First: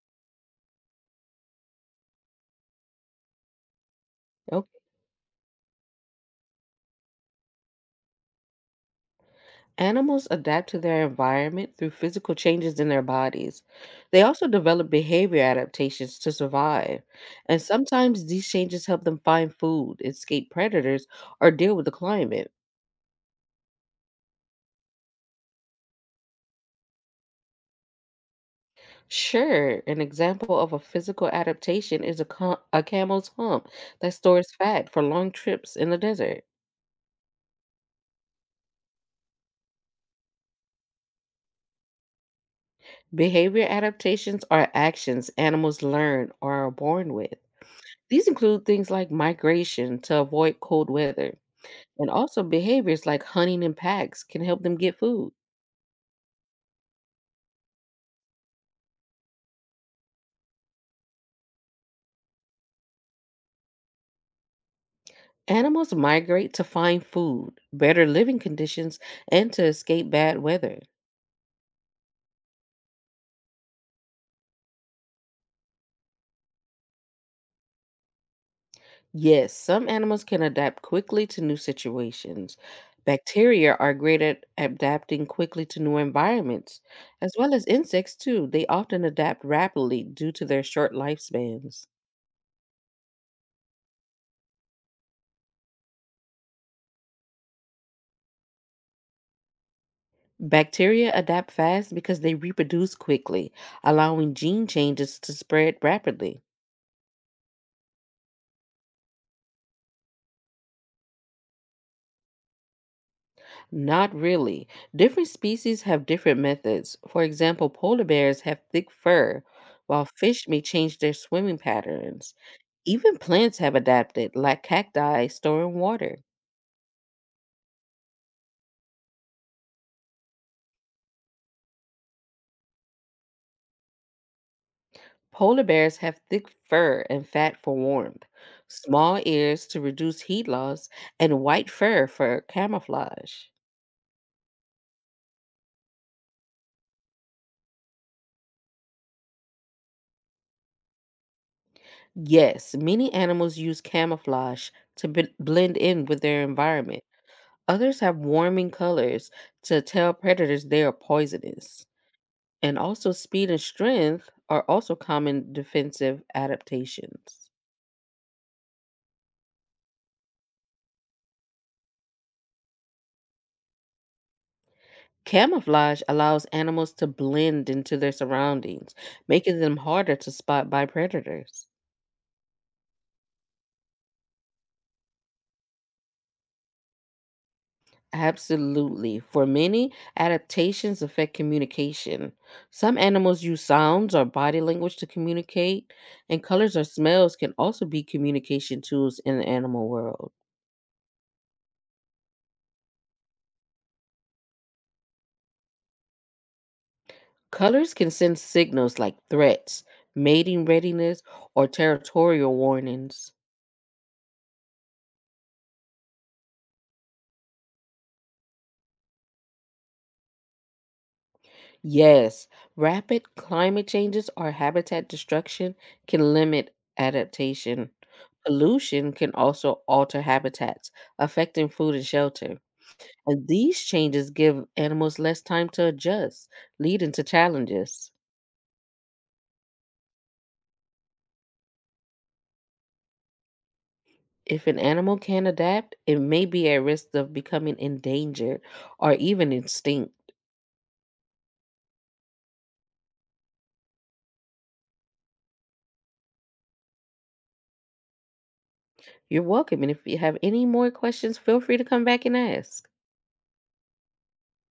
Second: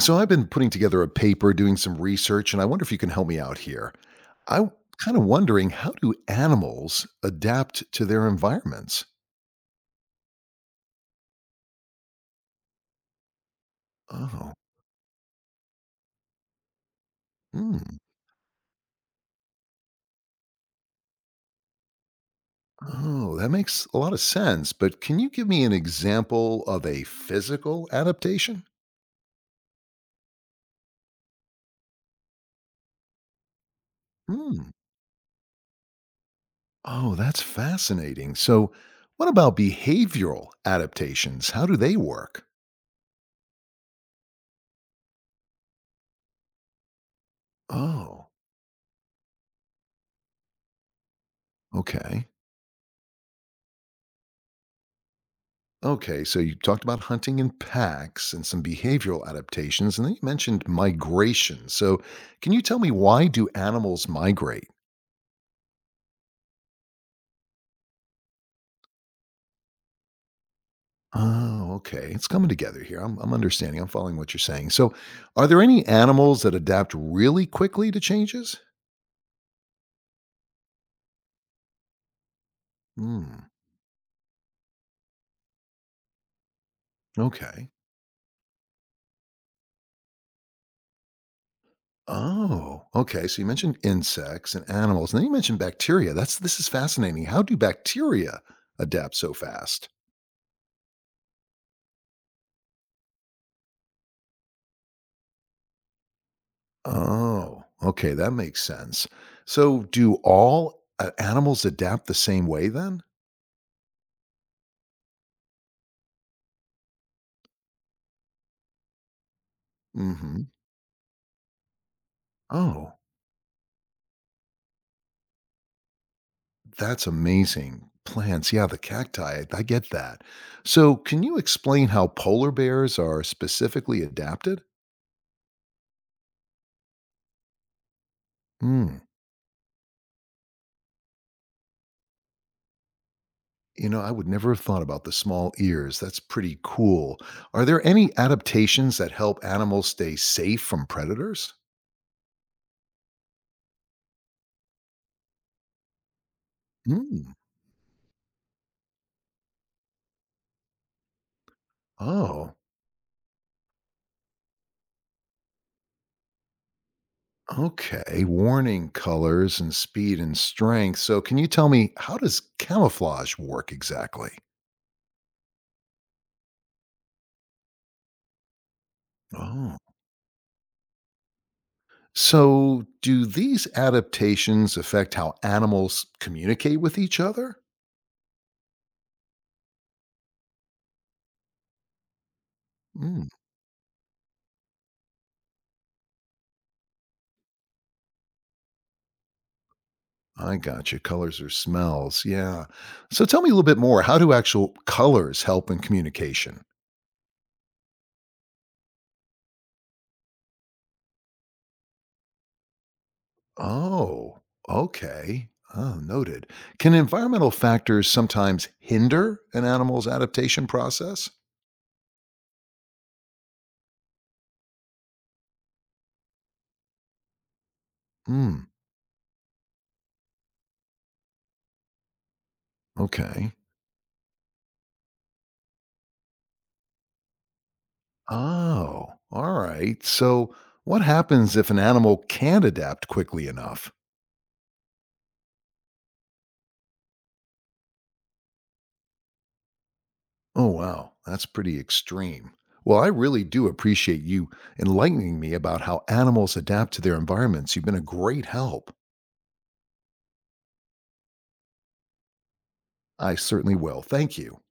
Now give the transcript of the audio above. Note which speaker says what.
Speaker 1: So I've been putting together a paper, doing some research, and I wonder if you can help me out here. I'm
Speaker 2: Okay.
Speaker 1: kind of wondering, how do animals adapt to their environments?
Speaker 2: Animals adapt to their environment through physical changes in their bodies. They also
Speaker 1: Oh,
Speaker 2: develop behavior adaptations to survive. And
Speaker 1: hmm.
Speaker 2: sometimes these changes help them find food, escape predators, or deal with the climate.
Speaker 1: Oh, that makes a lot of sense. But can you give me an example of a physical adaptation?
Speaker 2: Sure, an example of a physical adaptation is a camel's hump that stores
Speaker 1: Hmm.
Speaker 2: fat for long trips in the desert.
Speaker 1: Oh, that's fascinating. So, what about behavioral adaptations? How do they work?
Speaker 2: Behavior adaptations are actions animals learn or are born with. These
Speaker 1: Oh,
Speaker 2: include things like migration to avoid cold weather. And
Speaker 1: okay.
Speaker 2: also, behaviors like hunting in packs can help them get food.
Speaker 1: Okay, so you talked about hunting in packs and some behavioral adaptations, and then you mentioned migration. So, can you tell me, why do animals migrate?
Speaker 2: Animals migrate to find food, better living conditions, and to escape bad weather.
Speaker 1: Oh, okay, it's coming together here. I'm understanding. I'm following what you're saying. So, are there any animals that adapt really quickly to changes?
Speaker 2: Yes, some animals can adapt quickly to new situations.
Speaker 1: Hmm.
Speaker 2: Bacteria are great at adapting quickly to new environments, as well as
Speaker 1: Okay.
Speaker 2: insects, too. They often adapt rapidly due to their short lifespans.
Speaker 1: Oh, okay. So you mentioned insects and animals, and then you mentioned bacteria. That's, this is fascinating. How do bacteria adapt so fast?
Speaker 2: Bacteria adapt fast because they reproduce quickly, allowing gene changes to spread rapidly.
Speaker 1: Oh, okay, that makes sense. So, do all animals adapt the same way then?
Speaker 2: Not really. Different species have different methods. For example, polar bears have thick fur, while fish
Speaker 1: Hmm.
Speaker 2: may change their swimming patterns.
Speaker 1: Oh,
Speaker 2: Even plants have adapted, like cacti storing water.
Speaker 1: that's amazing. Plants, yeah, the cacti, I get that. So, can you explain how polar bears are specifically adapted?
Speaker 2: Polar bears have thick fur and fat for warmth,
Speaker 1: Hmm.
Speaker 2: small ears to reduce heat loss, and white fur for camouflage.
Speaker 1: You know, I would never have thought about the small ears. That's pretty cool. Are there any adaptations that help animals stay safe from predators?
Speaker 2: Yes, many animals use camouflage to blend in with their environment.
Speaker 1: Mm.
Speaker 2: Others have warming colors to tell predators they are poisonous.
Speaker 1: Oh.
Speaker 2: And also, speed and strength are also common defensive adaptations.
Speaker 1: Okay, warning colors and speed and strength. So, can you tell me, how does camouflage work exactly?
Speaker 2: Camouflage allows animals to blend into their surroundings, making them
Speaker 1: Oh.
Speaker 2: harder to spot by predators.
Speaker 1: So, do these adaptations affect how animals communicate with each other?
Speaker 2: Absolutely. For many, adaptations affect communication. Some
Speaker 1: Mm.
Speaker 2: animals use sounds or body language to communicate, and colors or smells can also be communication tools in the animal world.
Speaker 1: I gotcha. Colors or smells. Yeah. So, tell me a little bit more. How do actual colors help in communication?
Speaker 2: Colors can send signals like threats, mating readiness, or territorial warnings.
Speaker 1: Oh, okay. Oh, noted. Can environmental factors sometimes hinder an animal's adaptation process?
Speaker 2: Yes, rapid climate changes or habitat destruction can limit adaptation.
Speaker 1: Hmm.
Speaker 2: Pollution can also alter habitats, affecting food and shelter. And
Speaker 1: Okay.
Speaker 2: these changes give animals less time to adjust, leading to challenges.
Speaker 1: Oh, all right. So, what happens if an animal can't adapt quickly enough?
Speaker 2: If an animal can't adapt, it may be at risk of becoming endangered or even extinct.
Speaker 1: Oh, wow. That's pretty extreme. Well, I really do appreciate you enlightening me about how animals adapt to their environments. You've been a great help.
Speaker 2: You're welcome, and if you have any more questions, feel free to come back and ask.
Speaker 1: I certainly will. Thank you.